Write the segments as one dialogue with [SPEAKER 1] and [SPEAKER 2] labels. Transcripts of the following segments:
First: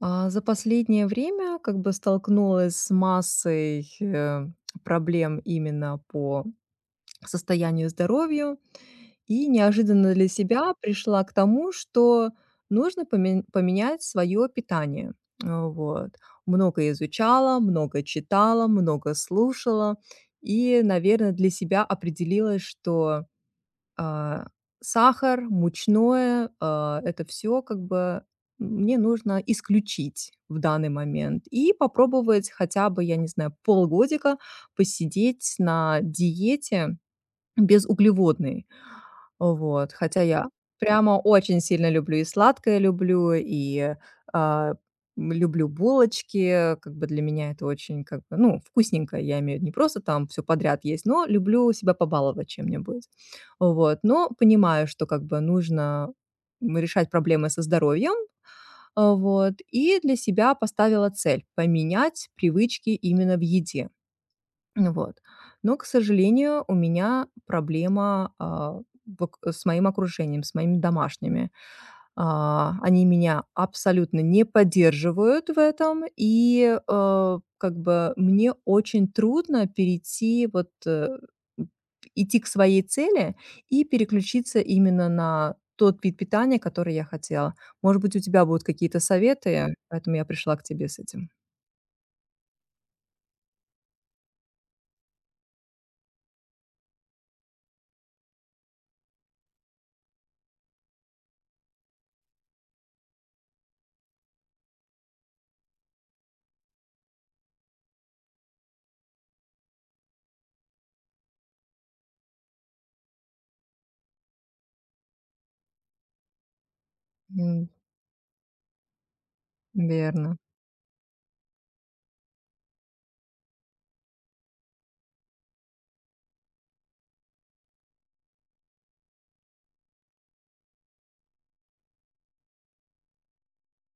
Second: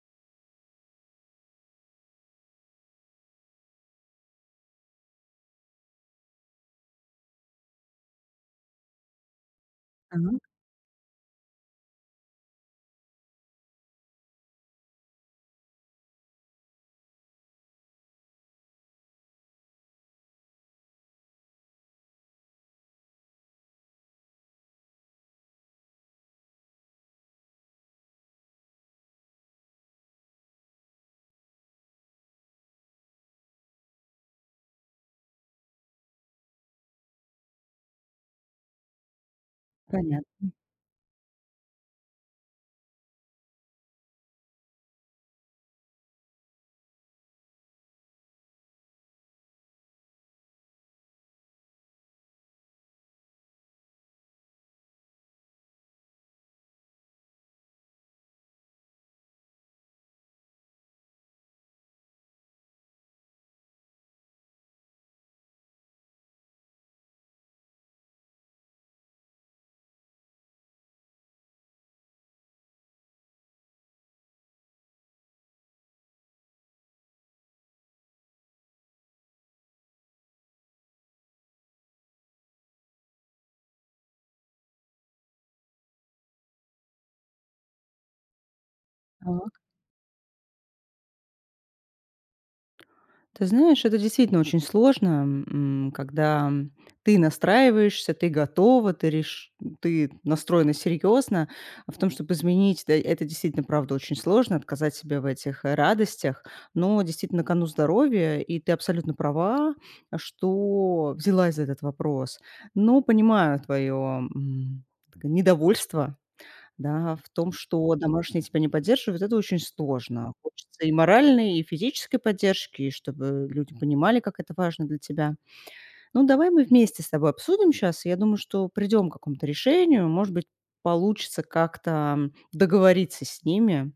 [SPEAKER 1] За последнее время как бы столкнулась с массой, проблем именно по состоянию здоровью и неожиданно
[SPEAKER 2] Так,
[SPEAKER 1] для себя пришла к тому, что нужно поменять свое питание. А, вот. Много изучала, много читала, много слушала и, наверное, для себя определилась, что а, сахар, мучное, это все как бы мне нужно исключить в данный момент и попробовать хотя бы, я не знаю, полгодика посидеть на диете без углеводной вот, хотя
[SPEAKER 2] понятно.
[SPEAKER 1] я прямо очень сильно люблю и сладкое люблю, и, а, люблю булочки. Как бы для меня это очень как бы, ну, вкусненько. Я имею в виду не просто там все подряд есть, но люблю себя побаловать чем-нибудь. Вот, но понимаю, что как бы нужно решать проблемы со здоровьем. И для себя поставила цель поменять привычки именно в еде. Вот. Но, к сожалению, у меня проблема, а, в ок с моим окружением, с моими домашними. Они меня абсолютно не поддерживают в этом, и как бы мне очень трудно перейти вот, э, м, идти к своей цели и переключиться именно на тот вид питания, который я хотела. Может быть, у тебя будут какие-то
[SPEAKER 2] Так.
[SPEAKER 1] советы, поэтому я пришла к тебе с этим.
[SPEAKER 2] Ты знаешь, это действительно очень сложно, когда ты настраиваешься, ты готова, ты настроена серьезно. В том, чтобы изменить, да, это действительно, правда, очень сложно, отказать себе в этих радостях. Но действительно, на кону здоровья, и ты абсолютно права, что взялась за этот вопрос. Но понимаю твое недовольство, да, в том,
[SPEAKER 1] М,
[SPEAKER 2] что домашние тебя не поддерживают, это очень сложно.
[SPEAKER 1] верно.
[SPEAKER 2] Хочется и моральной, и физической поддержки, и чтобы люди понимали, как это важно для тебя. Ну, давай мы вместе с тобой обсудим сейчас. Я думаю, что придем к какому-то решению. Может быть, получится как-то договориться с ними,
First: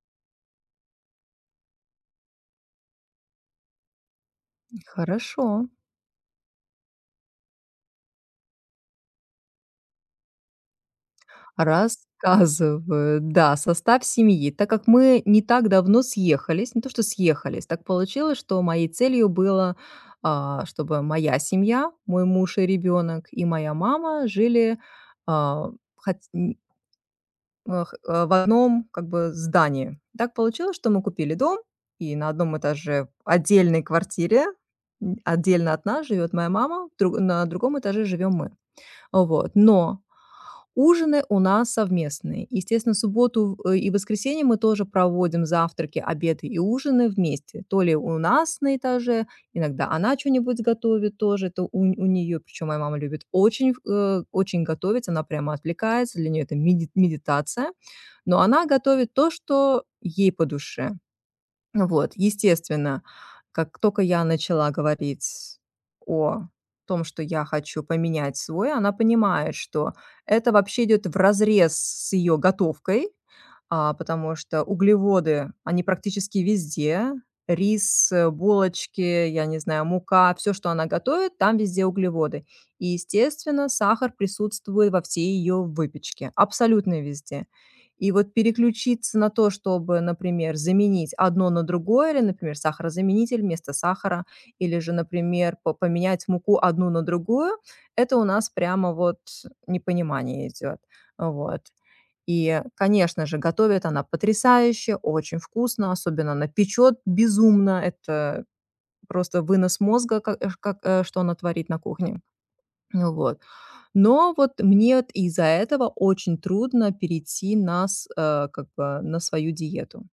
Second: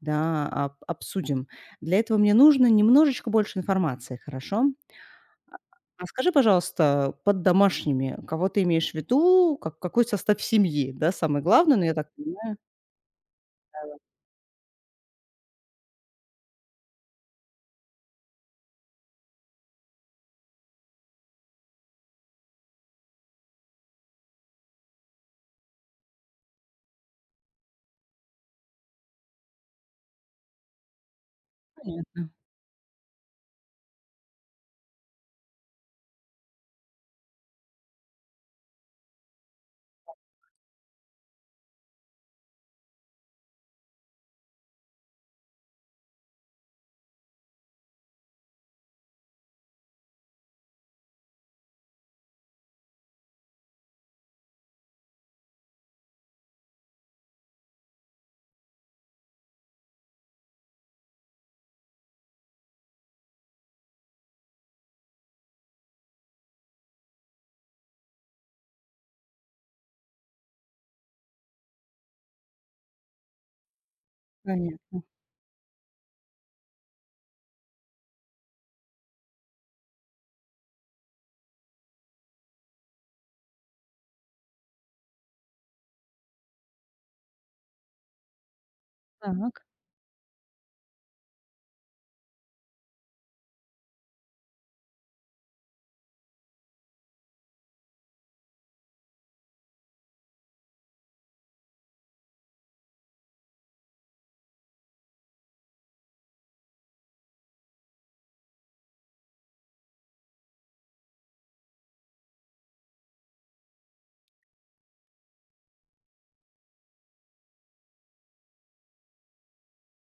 [SPEAKER 2] да, обсудим. Для этого мне нужно немножечко больше информации, хорошо?
[SPEAKER 1] Хорошо.
[SPEAKER 2] А скажи, пожалуйста, под домашними, кого ты имеешь в виду, как, какой состав семьи, да, самое главное, но я так понимаю.
[SPEAKER 1] Рассказываю, да, состав семьи. Так как мы не так давно съехались, не то что съехались, так получилось, что моей целью было, чтобы моя семья, мой муж и ребенок, и моя мама жили а, хот- н- в одном как бы здании. Так получилось, что мы купили дом, и на
[SPEAKER 2] Понятно.
[SPEAKER 1] одном этаже в отдельной квартире, отдельно от нас живет моя мама, на другом этаже живем мы. Вот, но ужины у нас совместные. Естественно, субботу в- и воскресенье мы тоже проводим завтраки, обеды и ужины вместе. То ли у нас на этаже, иногда она что-нибудь готовит тоже, это у, нее, причем моя мама любит очень готовить, она прямо отвлекается, для нее это медитация, но она готовит то, что ей по душе. Вот, естественно, как только я начала говорить о том, что я хочу поменять свой, она понимает, что это вообще идет в разрез с ее готовкой, потому что
[SPEAKER 2] Понятно.
[SPEAKER 1] углеводы, они практически везде. Рис, булочки, я не знаю, мука, все, что она готовит, там везде углеводы. И, естественно, сахар присутствует во всей ее выпечке, абсолютно везде. И вот переключиться на то,
[SPEAKER 2] Так.
[SPEAKER 1] чтобы, например, заменить одно на другое, или, например, сахарозаменитель вместо сахара, или же, например, по поменять муку одну на другую, это у нас прямо вот непонимание идет. Вот. И, конечно же, готовит она потрясающе, очень вкусно, особенно она печет безумно. Это просто вынос мозга, ка эш как, что она творит на кухне. Ну вот. Но вот мне вот из-за этого очень трудно перейти как бы на свою диету.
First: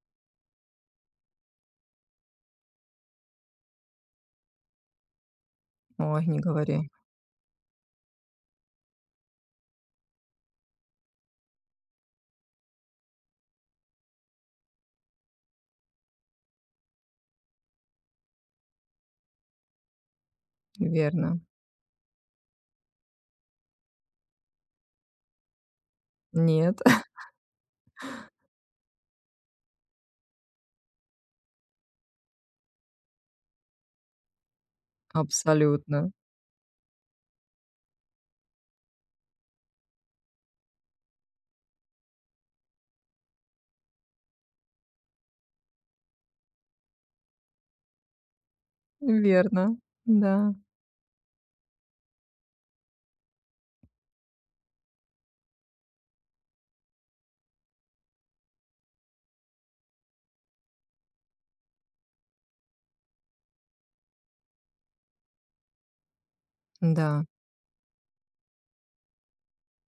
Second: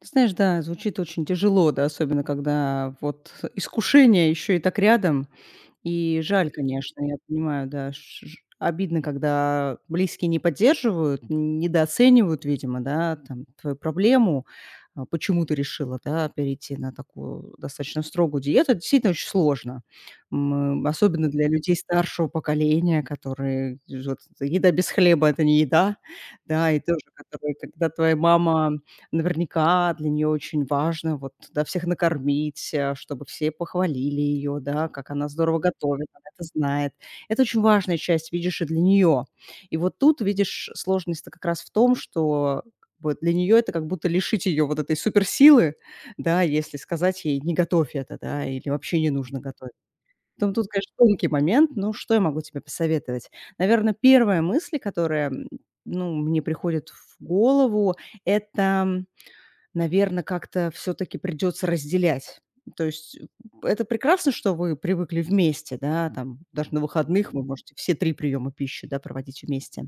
[SPEAKER 2] Ты знаешь, да, звучит очень тяжело, да, особенно когда вот искушение еще и так рядом. И
[SPEAKER 1] Ой, не
[SPEAKER 2] жаль,
[SPEAKER 1] говори.
[SPEAKER 2] конечно, я понимаю, да, ш ж обидно, когда близкие не поддерживают, недооценивают, видимо, да, там, твою проблему, почему ты решила, да, перейти на такую достаточно строгую диету. Это действительно очень сложно, особенно
[SPEAKER 1] Верно.
[SPEAKER 2] для людей старшего поколения, вот «еда без хлеба — это не еда», да, и
[SPEAKER 1] Нет,
[SPEAKER 2] тоже, которые, когда твоя мама... Наверняка для нее очень важно вот, да, всех накормить, чтобы все похвалили ее, да, как она здорово готовит,
[SPEAKER 1] абсолютно.
[SPEAKER 2] она это знает. Это очень важная часть, видишь, и для нее. И вот тут, видишь, сложность-то как раз в том, что как бы для нее это как будто лишить ее вот этой суперсилы, да, если сказать ей: «Не готовь это», да, или вообще не нужно готовить.
[SPEAKER 1] Верно.
[SPEAKER 2] Поэтому
[SPEAKER 1] Да.
[SPEAKER 2] тут, конечно, тонкий момент, но что я могу тебе посоветовать? Наверное, первая мысль, которая, ну, мне приходит в голову — это наверное как-то все таки придется разделять. То есть, это прекрасно, что вы привыкли вместе, да, там даже на
[SPEAKER 1] Да.
[SPEAKER 2] выходных вы можете все 3 приема пищи, да, проводить вместе.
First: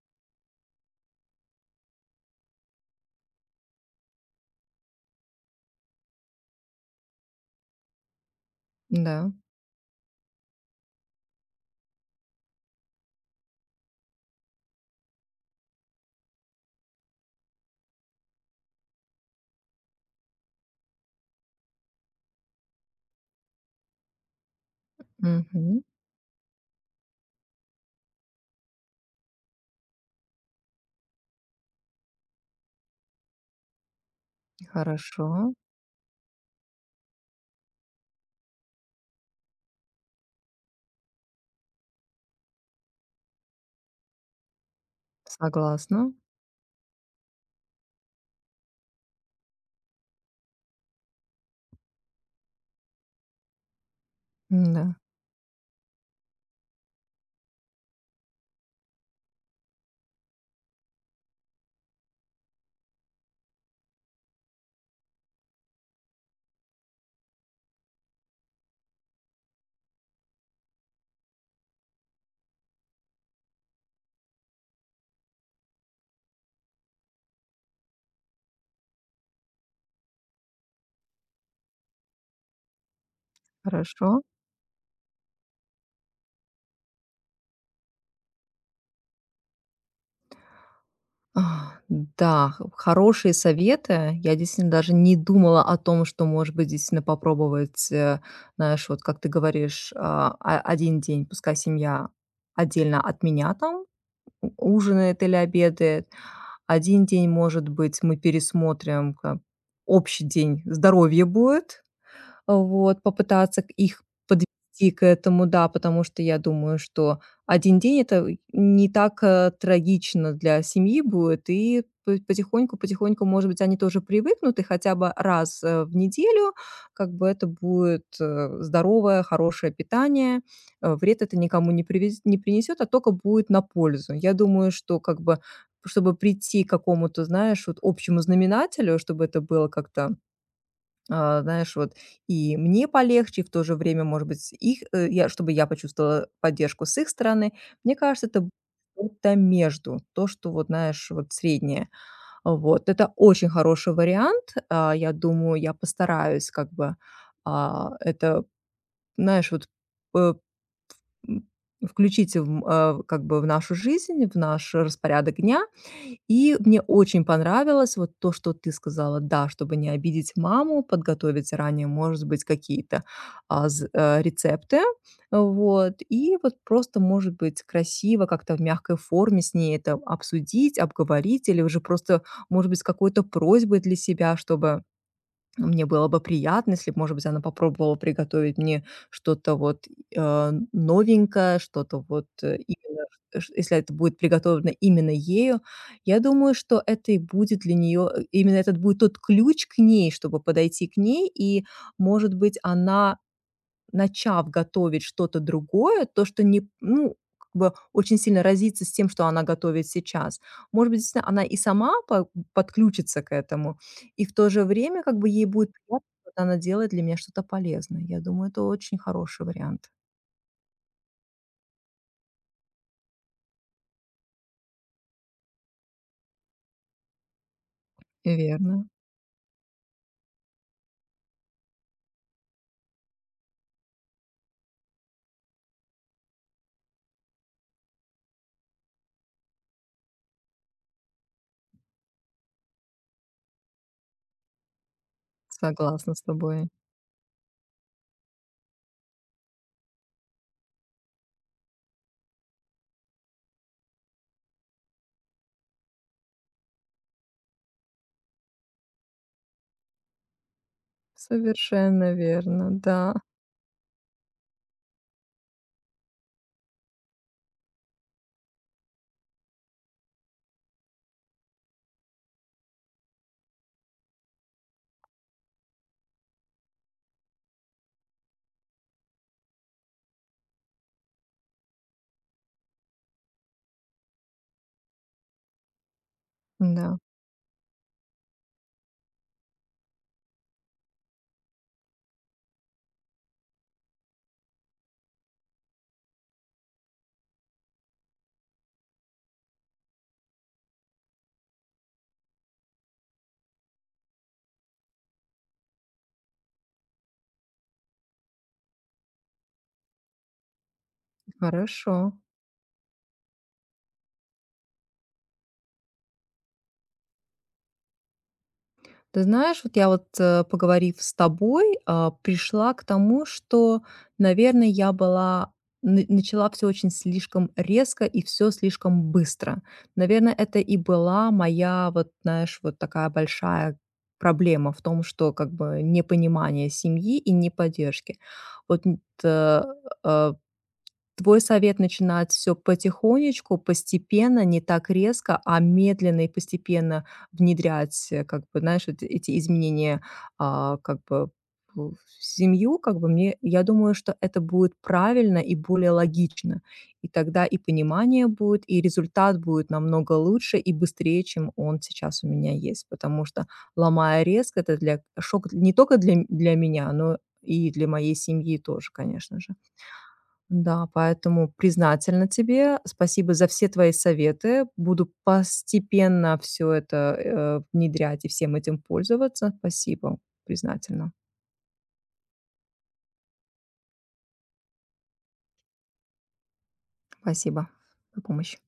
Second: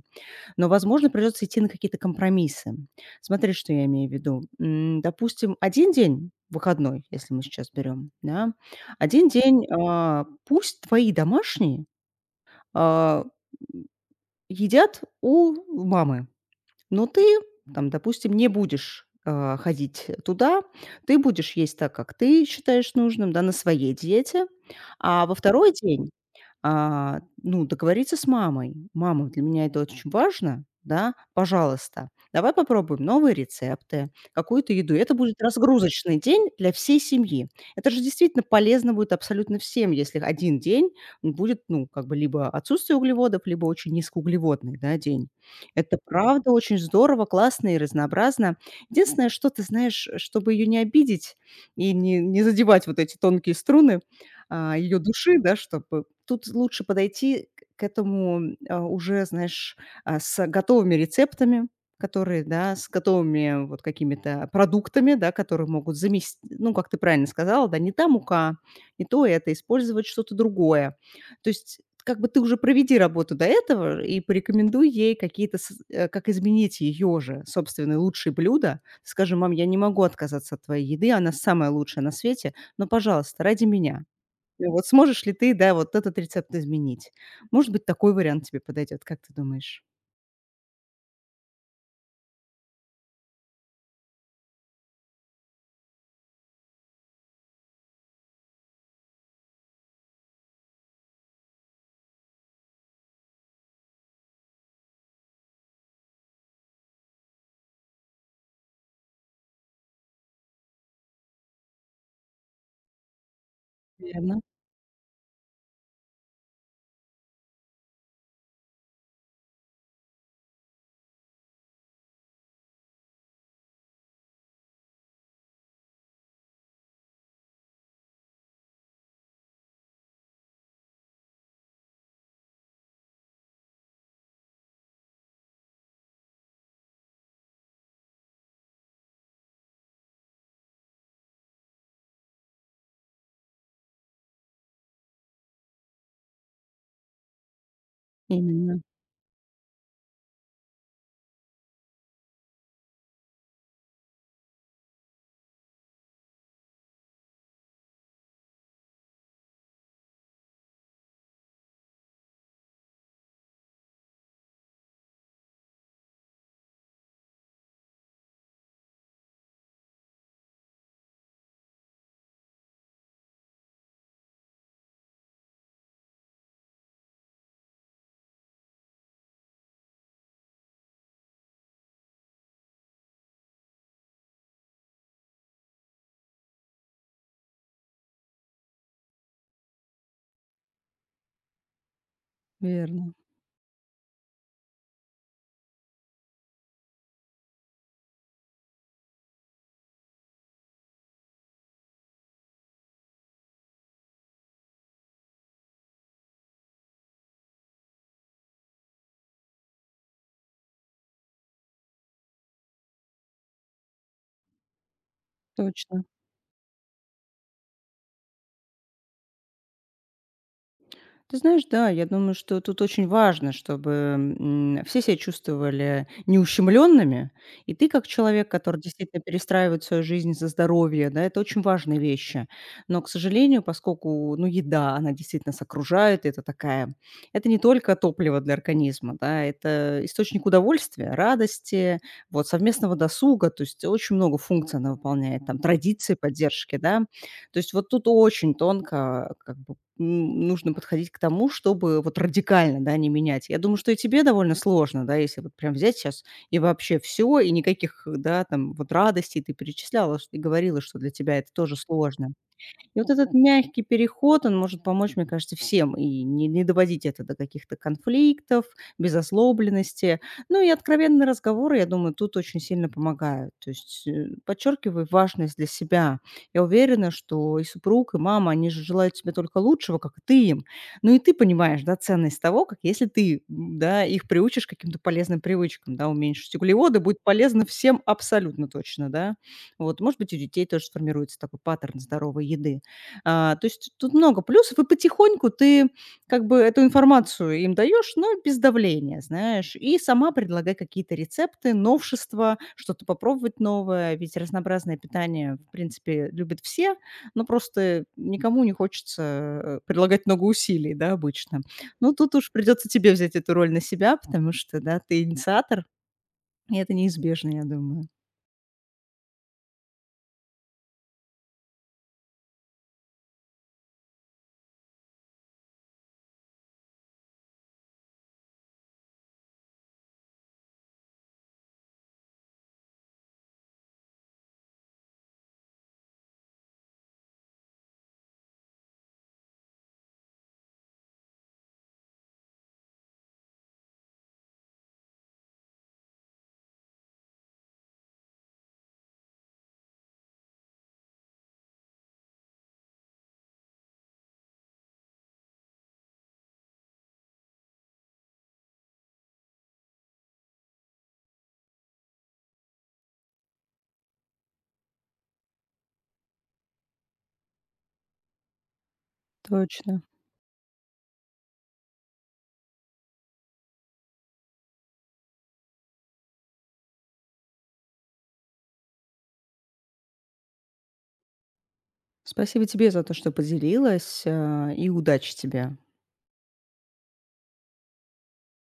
[SPEAKER 2] Но, возможно, придется идти на какие-то компромиссы. Смотри, что я имею в виду. Допустим, один день выходной, если мы сейчас берем да, один
[SPEAKER 1] Да.
[SPEAKER 2] день, пусть твои домашние, а, едят у мамы. Но ты, там, допустим, не будешь, ходить туда, ты будешь есть так, как ты считаешь нужным, да, на своей диете, а во второй
[SPEAKER 1] Мгм.
[SPEAKER 2] день ну, договориться с мамой. Мама, для меня это очень важно, да, пожалуйста, давай попробуем новые рецепты, какую-то еду. Это
[SPEAKER 1] Хорошо.
[SPEAKER 2] будет разгрузочный день для всей семьи. Это же действительно полезно будет абсолютно всем, если один день будет, ну, как бы либо отсутствие углеводов, либо очень низкоуглеводный, да, день. Это
[SPEAKER 1] Согласна.
[SPEAKER 2] правда очень здорово, классно и разнообразно. Единственное, что ты знаешь, чтобы ее не обидеть и не задевать вот эти тонкие струны,
[SPEAKER 1] Да.
[SPEAKER 2] её души, да, чтобы тут лучше подойти к этому, уже, знаешь, с готовыми рецептами, которые, да, с готовыми вот какими-то продуктами, да, которые могут заместить, ну, как ты правильно сказала, да, не та мука, не то это, использовать что-то другое. То есть как бы ты уже проведи работу до этого и порекомендуй ей какие-то как изменить ее же собственные лучшие блюда. Скажи: «Мам, я не могу отказаться от твоей еды, она самая лучшая на свете, но, пожалуйста, ради меня».
[SPEAKER 1] Хорошо.
[SPEAKER 2] Ну вот сможешь ли ты, да, вот этот рецепт изменить? Может быть, такой вариант тебе подойдет, как ты думаешь?
[SPEAKER 1] Да, х хорошие советы. Я действительно даже не думала о том, что, может быть, действительно попробовать, знаешь, вот как ты говоришь, 1 день пускай семья отдельно от меня там у ужинает или обедает. Один день, может быть, мы пересмотрим, как общий день здоровья будет. Вот, попытаться к их
[SPEAKER 2] Верно,
[SPEAKER 1] подвести к этому, да, потому что я думаю, что один день — это не так трагично для семьи будет, и по потихоньку-потихоньку, может быть, они тоже привыкнут, и хотя бы раз в неделю как бы это будет здоровое, хорошее питание. Вред это никому не принесет, а только будет на пользу. Я думаю, что как бы, чтобы прийти к какому-то, знаешь, вот общему знаменателю, чтобы это было как-то знаешь, вот и мне полегче, и в то же время, может быть, чтобы я почувствовала поддержку с их стороны. Мне кажется, это будет
[SPEAKER 2] именно,
[SPEAKER 1] что-то между, то, что вот, знаешь, вот среднее. Вот, это очень хороший вариант. Я думаю, я постараюсь как бы а, это, знаешь, вот э, м, включить как бы в нашу жизнь, в наш распорядок дня, и мне очень понравилось вот то, что ты сказала. Да, чтобы не обидеть маму, подготовить заранее, может быть, какие-то рецепты. Вот. И вот просто, может быть, красиво как-то в мягкой форме с ней это обсудить, обговорить, или уже просто, может быть, с какой-то просьбой для себя, чтобы мне было бы приятно, если б, может быть, она попробовала приготовить мне что-то вот, новенькое, что-то вот, именно,
[SPEAKER 2] верно,
[SPEAKER 1] ш если это будет приготовлено именно ею. Я думаю, что это и будет для нее именно этот будет тот ключ к ней, чтобы подойти к ней, и, может быть, она начав готовить что-то другое, то, что не ну, как бы очень сильно разится с тем, что она готовит сейчас. Может быть, действительно, она и сама по подключится к этому, и в то же время как бы ей будет
[SPEAKER 2] точно.
[SPEAKER 1] приятно, что она делает для меня что-то полезное. Я думаю, это очень хороший вариант.
[SPEAKER 2] Ты знаешь, да, я думаю, что тут очень важно, чтобы, все себя чувствовали неущемленными. И ты как человек, который
[SPEAKER 1] Верно,
[SPEAKER 2] действительно перестраивает свою жизнь за здоровье, да, это очень важные вещи. Но, к сожалению, поскольку, ну, еда, она действительно нас окружает, это такая... это не только топливо для организма, да, это источник удовольствия, радости, вот, совместного досуга, то есть очень много функций она выполняет, там, традиции,
[SPEAKER 1] согласна с тобой.
[SPEAKER 2] поддержки, да. То есть вот тут очень тонко, как бы, нужно подходить к тому, чтобы вот радикально, да, не менять. Я думаю, что и тебе довольно сложно, да, если вот прям взять сейчас и вообще все и никаких, да, там вот радостей. Ты перечисляла ш и говорила, что для тебя это тоже
[SPEAKER 1] Совершенно
[SPEAKER 2] сложно.
[SPEAKER 1] верно,
[SPEAKER 2] И вот
[SPEAKER 1] да,
[SPEAKER 2] этот мягкий переход, он может помочь, мне кажется, всем и не доводить это до каких-то конфликтов, безослобленности. Ну и откровенные разговоры, я думаю, тут очень сильно помогают. То есть подчеркивай важность для себя. Я уверена, что и супруг, и мама, они же желают тебе только лучшего, как и ты им. Ну и ты понимаешь, да, ценность того, как если ты, да, их приучишь к каким-то полезным привычкам, да, уменьшить
[SPEAKER 1] да,
[SPEAKER 2] углеводы, будет полезно всем абсолютно точно, да. Вот, может быть, у детей тоже сформируется такой паттерн здоровой еды. То есть тут много плюсов, и потихоньку ты как бы эту информацию им даешь, но без давления, знаешь, и сама предлагай какие-то рецепты, новшества, что-то попробовать новое, ведь разнообразное питание, в принципе, любят все, но просто никому не хочется предлагать много усилий, да, обычно.
[SPEAKER 1] хорошо.
[SPEAKER 2] Ну, тут уж придется тебе взять эту роль на себя, потому что, да, ты инициатор, и это неизбежно, я думаю.
[SPEAKER 1] Ты знаешь, вот я вот, поговорив с тобой, пришла к тому, что, наверное, я начала все очень слишком резко и все слишком быстро. Наверное, это и была моя, вот, знаешь, вот такая большая проблема в том, что как бы непонимание семьи и неподдержки. Вот н- т- э, Твой совет начинать все потихонечку, постепенно, не так резко, а медленно и постепенно внедрять, как бы, знаешь, эт эти изменения, как бы, в семью, как бы мне я думаю, что это будет правильно и более логично. И тогда и понимание будет, и результат будет намного лучше и быстрее, чем он сейчас у меня есть. Потому что, ломая резко, это для шок не только для для меня, но и для моей семьи тоже, конечно же.
[SPEAKER 2] Точно.
[SPEAKER 1] Да, поэтому признательна тебе. Спасибо за все твои советы. Буду постепенно все это, внедрять и всем этим пользоваться. Спасибо, признательна.
[SPEAKER 2] Спасибо тебе за то, что поделилась, и удачи тебе.
[SPEAKER 1] Спасибо за помощь.